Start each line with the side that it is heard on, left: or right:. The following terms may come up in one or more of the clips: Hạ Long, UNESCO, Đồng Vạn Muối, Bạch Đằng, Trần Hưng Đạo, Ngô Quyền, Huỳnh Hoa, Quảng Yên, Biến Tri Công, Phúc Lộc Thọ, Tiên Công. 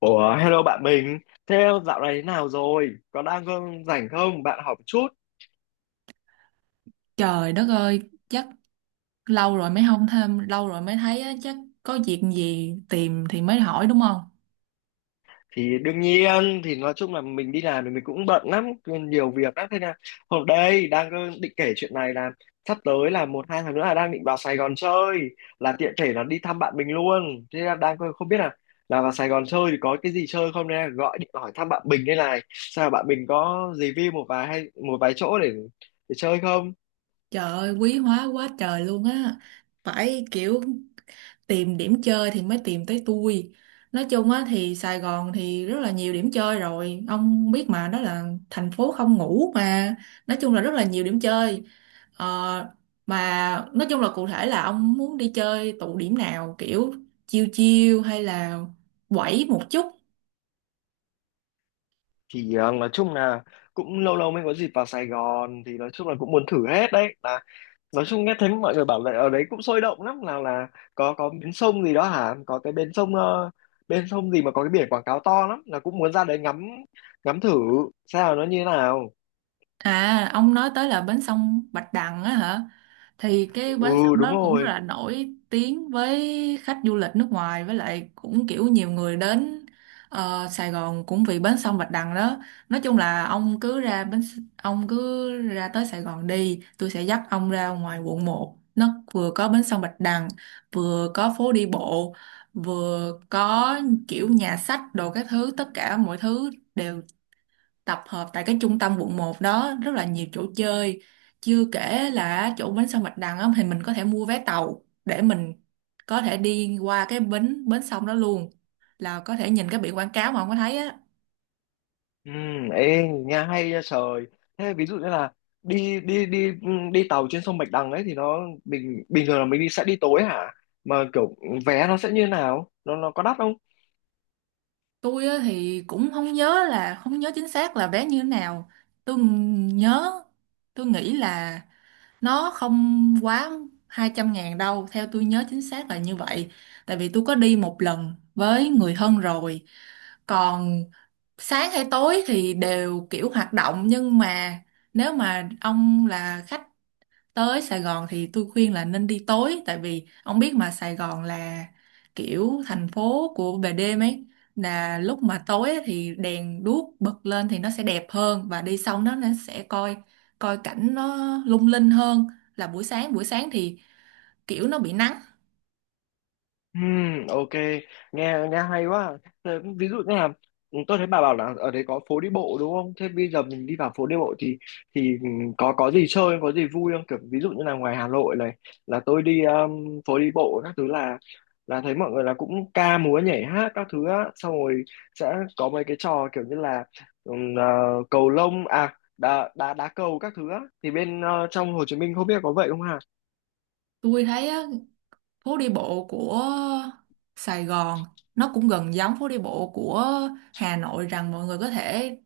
left: Ủa, hello bạn mình. Thế dạo này thế nào rồi? Có đang có rảnh không? Bạn học chút.
right: Trời đất ơi, chắc lâu rồi mới không thêm, lâu rồi mới thấy á, chắc có việc gì tìm thì mới hỏi đúng không?
left: Thì đương nhiên, thì nói chung là mình đi làm thì mình cũng bận lắm, nhiều việc lắm. Thế là hôm đây đang có định kể chuyện này là sắp tới là 1-2 tháng nữa là đang định vào Sài Gòn chơi, là tiện thể là đi thăm bạn mình luôn. Thế là đang không biết là vào Sài Gòn chơi thì có cái gì chơi không, nên là gọi điện hỏi thăm bạn mình đây này. Sao bạn mình có review một vài hay một vài chỗ để chơi không?
right: Trời ơi, quý hóa quá trời luôn á. Phải kiểu tìm điểm chơi thì mới tìm tới tôi. Nói chung á thì Sài Gòn thì rất là nhiều điểm chơi rồi. Ông biết mà, đó là thành phố không ngủ mà. Nói chung là rất là nhiều điểm chơi. Ờ, mà nói chung là cụ thể là ông muốn đi chơi tụ điểm nào, kiểu chiêu chiêu hay là quẩy một chút.
left: Thì nói chung là cũng lâu lâu mới có dịp vào Sài Gòn, thì nói chung là cũng muốn thử hết đấy. Nói chung nghe thấy mọi người bảo là ở đấy cũng sôi động lắm, là có bến sông gì đó hả? Có cái bến sông bên sông gì mà có cái biển quảng cáo to lắm, là cũng muốn ra đấy ngắm ngắm thử xem là nó như thế nào.
right: À, ông nói tới là bến sông Bạch Đằng á hả? Thì cái bến
left: Ừ,
right: sông
left: đúng
right: đó cũng rất
left: rồi.
right: là nổi tiếng với khách du lịch nước ngoài, với lại cũng kiểu nhiều người đến Sài Gòn cũng vì bến sông Bạch Đằng đó. Nói chung là ông cứ ra ông cứ ra tới Sài Gòn đi, tôi sẽ dắt ông ra ngoài quận 1. Nó vừa có bến sông Bạch Đằng, vừa có phố đi bộ, vừa có kiểu nhà sách đồ các thứ, tất cả mọi thứ đều tập hợp tại cái trung tâm quận 1 đó, rất là nhiều chỗ chơi. Chưa kể là chỗ bến sông Bạch Đằng á, thì mình có thể mua vé tàu để mình có thể đi qua cái bến bến sông đó luôn, là có thể nhìn cái biển quảng cáo mà không có thấy á.
left: Ừ, ê, nghe hay ra trời. Thế ví dụ như là đi đi đi ừ, đi tàu trên sông Bạch Đằng ấy thì nó bình bình thường là mình đi sẽ đi tối hả? Mà kiểu vé nó sẽ như thế nào, nó có đắt không?
right: Tôi á, thì cũng không nhớ chính xác là vé như thế nào. tôi nhớ tôi nghĩ là nó không quá 200.000 đâu, theo tôi nhớ chính xác là như vậy. Tại vì tôi có đi một lần với người thân rồi. Còn sáng hay tối thì đều kiểu hoạt động, nhưng mà nếu mà ông là khách tới Sài Gòn thì tôi khuyên là nên đi tối, tại vì ông biết mà, Sài Gòn là kiểu thành phố của về đêm ấy, là lúc mà tối ấy thì đèn đuốc bật lên thì nó sẽ đẹp hơn, và đi xong đó nó sẽ coi coi cảnh nó lung linh hơn là buổi sáng. Buổi sáng thì kiểu nó bị nắng.
left: Ok, nghe nghe hay quá. Thế ví dụ như là tôi thấy bà bảo là ở đấy có phố đi bộ đúng không? Thế bây giờ mình đi vào phố đi bộ thì thì có gì chơi, có gì vui không? Kiểu ví dụ như là ngoài Hà Nội này tôi đi phố đi bộ các thứ là thấy mọi người là cũng ca múa nhảy hát các thứ á, xong rồi sẽ có mấy cái trò kiểu như là ừm, ờ, cầu lông à, đá đá đá cầu các thứ á, thì bên trong Hồ Chí Minh không biết có vậy không hả?
right: Tôi thấy phố đi bộ của Sài Gòn nó cũng gần giống phố đi bộ của Hà Nội, rằng mọi người có thể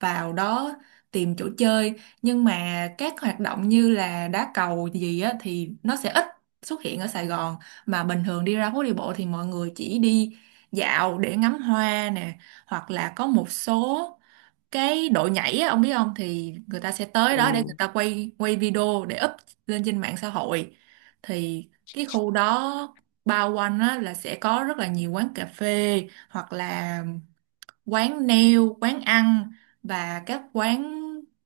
right: vào đó tìm chỗ chơi, nhưng mà các hoạt động như là đá cầu gì á thì nó sẽ ít xuất hiện ở Sài Gòn. Mà bình thường đi ra phố đi bộ thì mọi người chỉ đi dạo để ngắm hoa nè, hoặc là có một số cái độ nhảy á, ông biết không, thì người ta sẽ tới
left: Ừ.
right: đó để người ta quay quay video để up lên trên mạng xã hội. Thì cái khu đó bao quanh á, là sẽ có rất là nhiều quán cà phê, hoặc là quán nail, quán ăn và các quán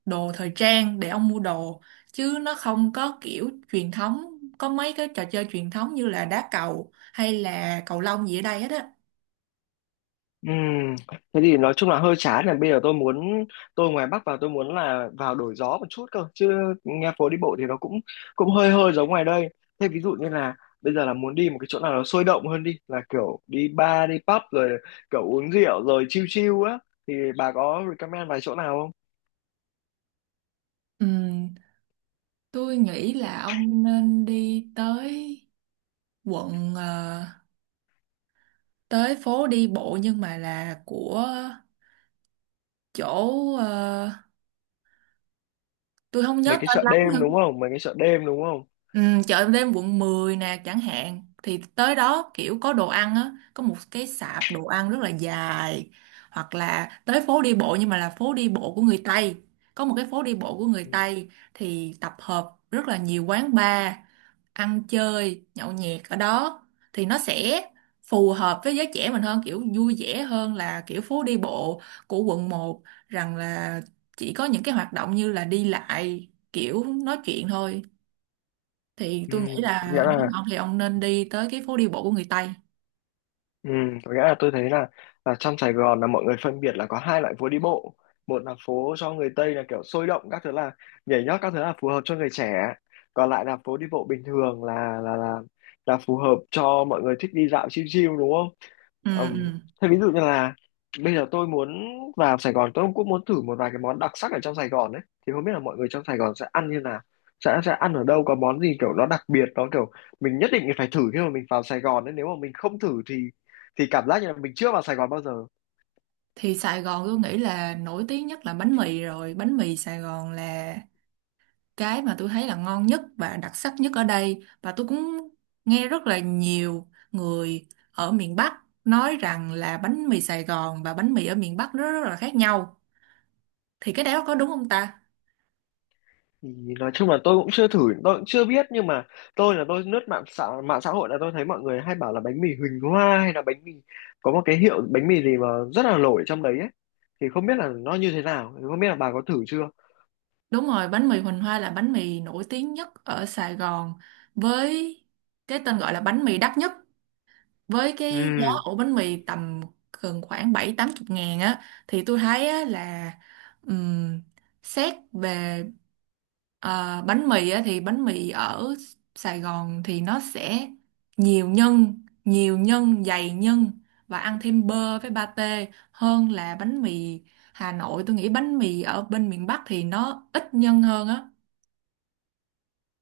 right: đồ thời trang để ông mua đồ, chứ nó không có kiểu truyền thống, có mấy cái trò chơi truyền thống như là đá cầu hay là cầu lông gì ở đây hết á.
left: Ừm, thế thì nói chung là hơi chán, là bây giờ tôi muốn ngoài Bắc vào tôi muốn là vào đổi gió một chút cơ chứ, nghe phố đi bộ thì nó cũng cũng hơi hơi giống ngoài đây. Thế ví dụ như là bây giờ là muốn đi một cái chỗ nào nó sôi động hơn đi, là kiểu đi bar đi pub rồi kiểu uống rượu rồi chill chill á, thì bà có recommend vài chỗ nào không?
right: Ừm, tôi nghĩ là ông nên đi tới quận tới phố đi bộ nhưng mà là của chỗ ờ, tôi không nhớ
left: Mấy cái
right: tên
left: chợ
right: lắm,
left: đêm đúng
right: nhưng
left: không, mấy cái chợ đêm đúng không?
right: ừ, chợ đêm quận 10 nè chẳng hạn, thì tới đó kiểu có đồ ăn á, có một cái sạp đồ ăn rất là dài. Hoặc là tới phố đi bộ nhưng mà là phố đi bộ của người Tây. Có một cái phố đi bộ của người
left: Ừ,
right: Tây thì tập hợp rất là nhiều quán bar, ăn chơi nhậu nhẹt ở đó, thì nó sẽ phù hợp với giới trẻ mình hơn, kiểu vui vẻ hơn là kiểu phố đi bộ của quận 1, rằng là chỉ có những cái hoạt động như là đi lại kiểu nói chuyện thôi. Thì
left: ừ.
right: tôi nghĩ là
left: Có nghĩa
right: nếu
left: là
right: mà ông thì ông nên đi tới cái phố đi bộ của người Tây.
left: Ừ, có nghĩa là tôi thấy là trong Sài Gòn là mọi người phân biệt là có hai loại phố đi bộ. Một là phố cho người Tây là kiểu sôi động các thứ, là nhảy nhót các thứ, là phù hợp cho người trẻ. Còn lại là phố đi bộ bình thường là là phù hợp cho mọi người thích đi dạo chill chill đúng không?
right: Ừ,
left: Ừm,
right: ừ.
left: thế ví dụ như là bây giờ tôi muốn vào Sài Gòn, tôi cũng muốn thử một vài cái món đặc sắc ở trong Sài Gòn đấy, thì không biết là mọi người trong Sài Gòn sẽ ăn như nào, sẽ ăn ở đâu, có món gì kiểu nó đặc biệt nó kiểu mình nhất định phải thử khi mà mình vào Sài Gòn đấy, nếu mà mình không thử thì cảm giác như là mình chưa vào Sài Gòn bao giờ.
right: Thì Sài Gòn tôi nghĩ là nổi tiếng nhất là bánh mì rồi, bánh mì Sài Gòn là cái mà tôi thấy là ngon nhất và đặc sắc nhất ở đây, và tôi cũng nghe rất là nhiều người ở miền Bắc nói rằng là bánh mì Sài Gòn và bánh mì ở miền Bắc nó rất là khác nhau. Thì cái đó có đúng không ta?
left: Thì nói chung là tôi cũng chưa thử, tôi cũng chưa biết. Nhưng mà tôi là tôi lướt mạng xã hội là tôi thấy mọi người hay bảo là bánh mì Huỳnh Hoa, hay là bánh mì có một cái hiệu bánh mì gì mà rất là nổi trong đấy ấy, thì không biết là nó như thế nào, thì không biết là bà có thử chưa.
right: Đúng rồi, bánh mì Huỳnh Hoa là bánh mì nổi tiếng nhất ở Sài Gòn, với cái tên gọi là bánh mì đắt nhất, với
left: Ừ,
right: cái giá ổ bánh mì tầm gần khoảng bảy tám chục ngàn á. Thì tôi thấy á, là ừm, xét về bánh mì á, thì bánh mì ở Sài Gòn thì nó sẽ nhiều nhân dày nhân và ăn thêm bơ với pate hơn là bánh mì Hà Nội. Tôi nghĩ bánh mì ở bên miền Bắc thì nó ít nhân hơn á.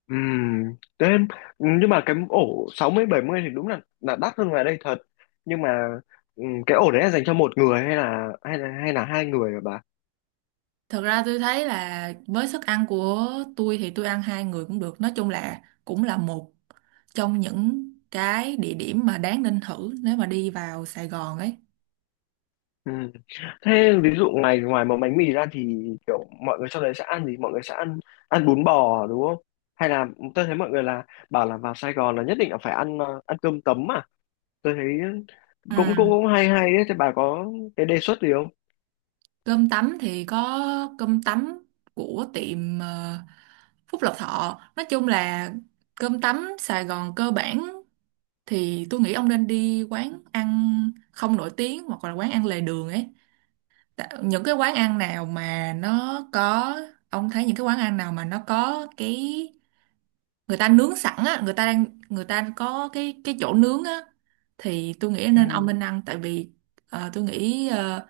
left: ừ, đến nhưng mà cái ổ 60-70 thì đúng là đắt hơn ngoài đây thật. Nhưng mà cái ổ đấy là dành cho một người hay là hai người hả bà?
right: Thật ra tôi thấy là với sức ăn của tôi thì tôi ăn hai người cũng được. Nói chung là cũng là một trong những cái địa điểm mà đáng nên thử nếu mà đi vào Sài Gòn ấy.
left: Ừ. Thế ví dụ ngoài ngoài một bánh mì ra thì kiểu mọi người trong đấy sẽ ăn gì? Mọi người sẽ ăn ăn bún bò đúng không? Hay là tôi thấy mọi người là bảo là vào Sài Gòn là nhất định là phải ăn ăn cơm tấm à? Tôi thấy cũng cũng
right: Ừ.
left: cũng hay hay ấy. Thế bà có cái đề xuất gì không?
right: Cơm tấm thì có cơm tấm của tiệm Phúc Lộc Thọ. Nói chung là cơm tấm Sài Gòn cơ bản thì tôi nghĩ ông nên đi quán ăn không nổi tiếng hoặc là quán ăn lề đường ấy. Tạ- những cái quán ăn nào mà nó có ông thấy những cái quán ăn nào mà nó có cái, người ta nướng sẵn á, người ta có cái chỗ nướng á, thì tôi nghĩ nên ông
left: Ừ,
right: nên ăn. Tại vì tôi nghĩ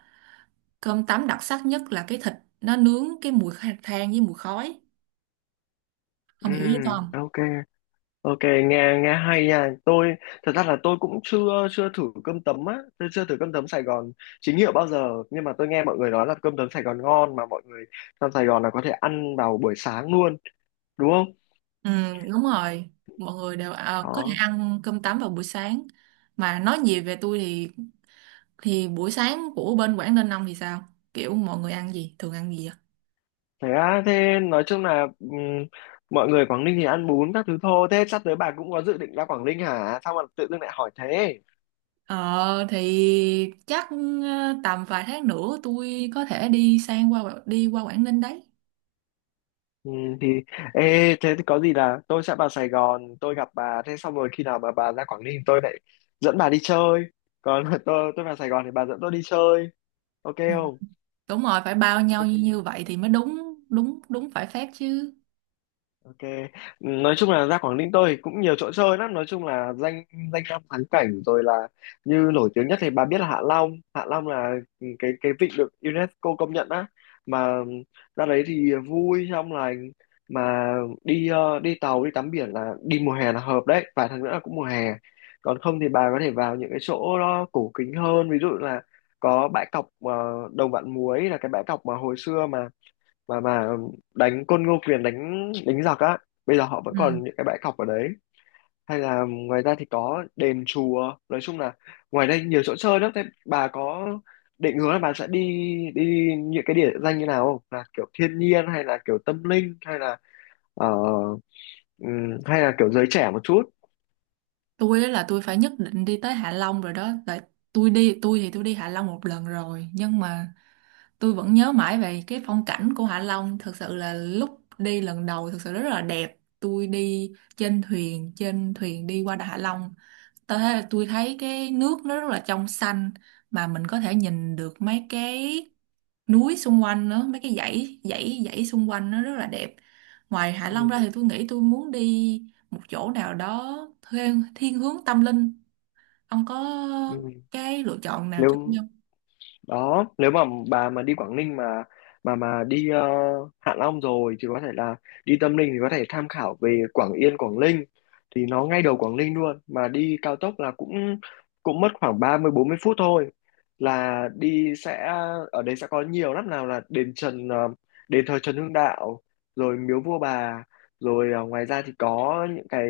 right: cơm tấm đặc sắc nhất là cái thịt nó nướng, cái mùi than với mùi khói,
left: ừ,
right: ông hiểu ý tôi không?
left: ok. Ok, nghe nghe hay nha. Tôi thật ra là tôi cũng chưa chưa thử cơm tấm á, tôi chưa thử cơm tấm Sài Gòn chính hiệu bao giờ, nhưng mà tôi nghe mọi người nói là cơm tấm Sài Gòn ngon, mà mọi người trong Sài Gòn là có thể ăn vào buổi sáng luôn, đúng không?
right: Ừ đúng rồi, mọi người đều có thể
left: Đó.
right: ăn cơm tấm vào buổi sáng, mà nói gì về tôi thì buổi sáng của bên Quảng Ninh ông thì sao, kiểu mọi người ăn gì, thường ăn gì vậy?
left: Thế á, thế nói chung là mọi người Quảng Ninh thì ăn bún các thứ thôi. Thế sắp tới bà cũng có dự định ra Quảng Ninh hả? Sao mà tự dưng lại hỏi thế?
right: Ờ thì chắc, tầm vài tháng nữa tôi có thể đi qua Quảng Ninh đấy.
left: Ừ, thì ê, thế thì có gì là tôi sẽ vào Sài Gòn tôi gặp bà, thế xong rồi khi nào mà bà ra Quảng Ninh tôi lại dẫn bà đi chơi, còn tôi vào Sài Gòn thì bà dẫn tôi đi chơi, ok
right: Ừ.
left: không?
right: Đúng rồi, phải bao nhau như như
left: Ok.
right: vậy thì mới đúng đúng đúng phải phép chứ.
left: Ok, nói chung là ra Quảng Ninh tôi thì cũng nhiều chỗ chơi lắm, nói chung là danh danh lam thắng cảnh rồi, là như nổi tiếng nhất thì bà biết là Hạ Long, Hạ Long là cái vịnh được UNESCO công nhận á, mà ra đấy thì vui trong lành, mà đi đi tàu đi tắm biển là đi mùa hè là hợp đấy, vài tháng nữa là cũng mùa hè. Còn không thì bà có thể vào những cái chỗ nó cổ kính hơn, ví dụ là có bãi cọc Đồng Vạn Muối, là cái bãi cọc mà hồi xưa mà đánh côn Ngô Quyền đánh đánh giặc á, bây giờ họ vẫn
right: Ừ.
left: còn những cái bãi cọc ở đấy. Hay là ngoài ra thì có đền chùa, nói chung là ngoài đây nhiều chỗ chơi lắm. Thế bà có định hướng là bà sẽ đi đi những cái địa danh như nào không, là kiểu thiên nhiên hay là kiểu tâm linh hay là ờ, hay là kiểu giới trẻ một chút?
right: Tôi á là tôi phải nhất định đi tới Hạ Long rồi đó. Tại tôi đi Hạ Long một lần rồi, nhưng mà tôi vẫn nhớ mãi về cái phong cảnh của Hạ Long. Thực sự là lúc đi lần đầu thực sự rất là đẹp, tôi đi trên thuyền đi qua Đà Hạ Long. Tôi thấy cái nước nó rất là trong xanh, mà mình có thể nhìn được mấy cái núi xung quanh nữa, mấy cái dãy dãy dãy xung quanh nó rất là đẹp. Ngoài Hạ Long
left: Ừm,
right: ra thì tôi nghĩ tôi muốn đi một chỗ nào đó thiên hướng tâm linh, ông có
left: ừm.
right: cái lựa chọn nào cho tôi
left: Nếu
right: không?
left: đó, nếu mà bà mà đi Quảng Ninh mà đi Hạ Long rồi thì có thể là đi Tâm Linh, thì có thể tham khảo về Quảng Yên Quảng Ninh, thì nó ngay đầu Quảng Ninh luôn, mà đi cao tốc là cũng cũng mất khoảng 30-40 phút thôi, là đi sẽ ở đây sẽ có nhiều lắm, nào là đền Trần, đền thờ Trần Hưng Đạo, rồi miếu vua bà, rồi ngoài ra thì có những cái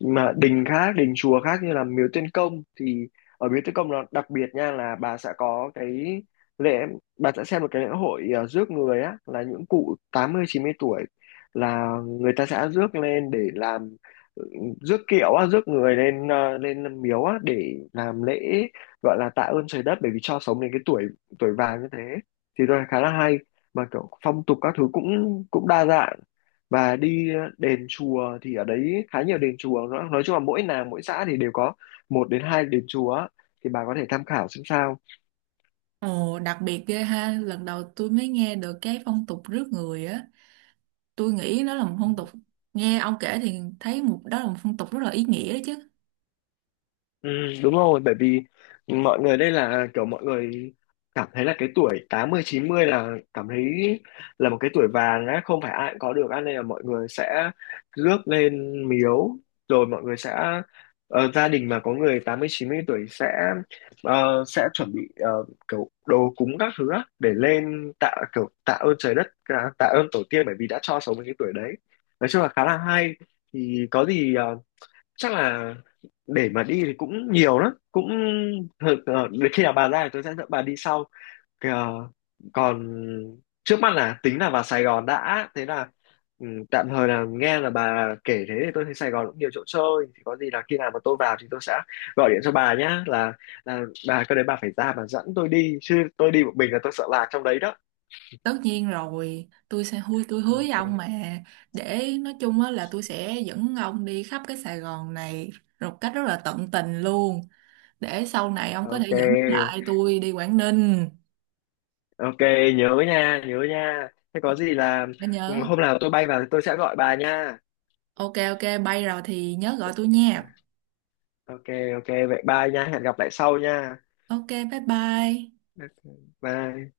left: đình khác, đình chùa khác như là miếu Tiên Công, thì ở Biến Tri Công nó đặc biệt nha, là bà sẽ có cái lễ, bà sẽ xem một cái lễ hội rước người á, là những cụ 80-90 tuổi là người ta sẽ rước lên để làm, ừ, rước kiệu á, rước người lên lên miếu á để làm lễ, gọi là tạ ơn trời đất bởi vì cho sống đến cái tuổi tuổi vàng như thế, thì tôi thấy khá là hay, mà kiểu phong tục các thứ cũng cũng đa dạng. Và đi đền chùa thì ở đấy khá nhiều đền chùa, nói chung là mỗi làng mỗi xã thì đều có một đến hai đền chùa, thì bà có thể tham khảo xem sao.
right: Ồ, đặc biệt ghê ha, lần đầu tôi mới nghe được cái phong tục rước người á. Tôi nghĩ nó là một phong tục, nghe ông kể thì thấy một đó là một phong tục rất là ý nghĩa đấy chứ.
left: Ừ, đúng rồi, bởi vì mọi người đây là kiểu mọi người cảm thấy là cái tuổi 80-90 là cảm thấy là một cái tuổi vàng á, không phải ai cũng có được á, nên là mọi người sẽ rước lên miếu. Rồi mọi người sẽ gia đình mà có người 80-90 tuổi sẽ sẽ chuẩn bị kiểu đồ cúng các thứ á, để lên tạ kiểu tạ ơn trời đất, tạ tạ ơn tổ tiên bởi vì đã cho sống đến cái tuổi đấy, nói chung là khá là hay. Thì có gì chắc là để mà đi thì cũng nhiều lắm, cũng để khi nào bà ra thì tôi sẽ dẫn bà đi sau. Kìa, còn trước mắt là tính là vào Sài Gòn đã. Thế là tạm thời là nghe là bà kể thế thì tôi thấy Sài Gòn cũng nhiều chỗ chơi, thì có gì là khi nào mà tôi vào thì tôi sẽ gọi điện cho bà nhá, là bà cái đấy bà phải ra bà dẫn tôi đi chứ, tôi đi một mình là tôi sợ lạc trong đấy đó.
right: Tất nhiên rồi, tôi hứa với ông
left: Ok,
right: mà, để nói chung á là tôi sẽ dẫn ông đi khắp cái Sài Gòn này một cách rất là tận tình luôn, để sau này ông có
left: ok,
right: thể dẫn lại tôi đi Quảng Ninh.
left: ok. Nhớ nha, nhớ nha. Thế có gì là
right: Đã nhớ.
left: hôm nào tôi bay vào thì tôi sẽ gọi bà nha.
right: Ok ok, bay rồi thì nhớ gọi tôi
left: Ok,
right: nha.
left: ok, vậy bye nha, hẹn gặp lại sau nha.
right: Ok, bye bye.
left: Ok, bye.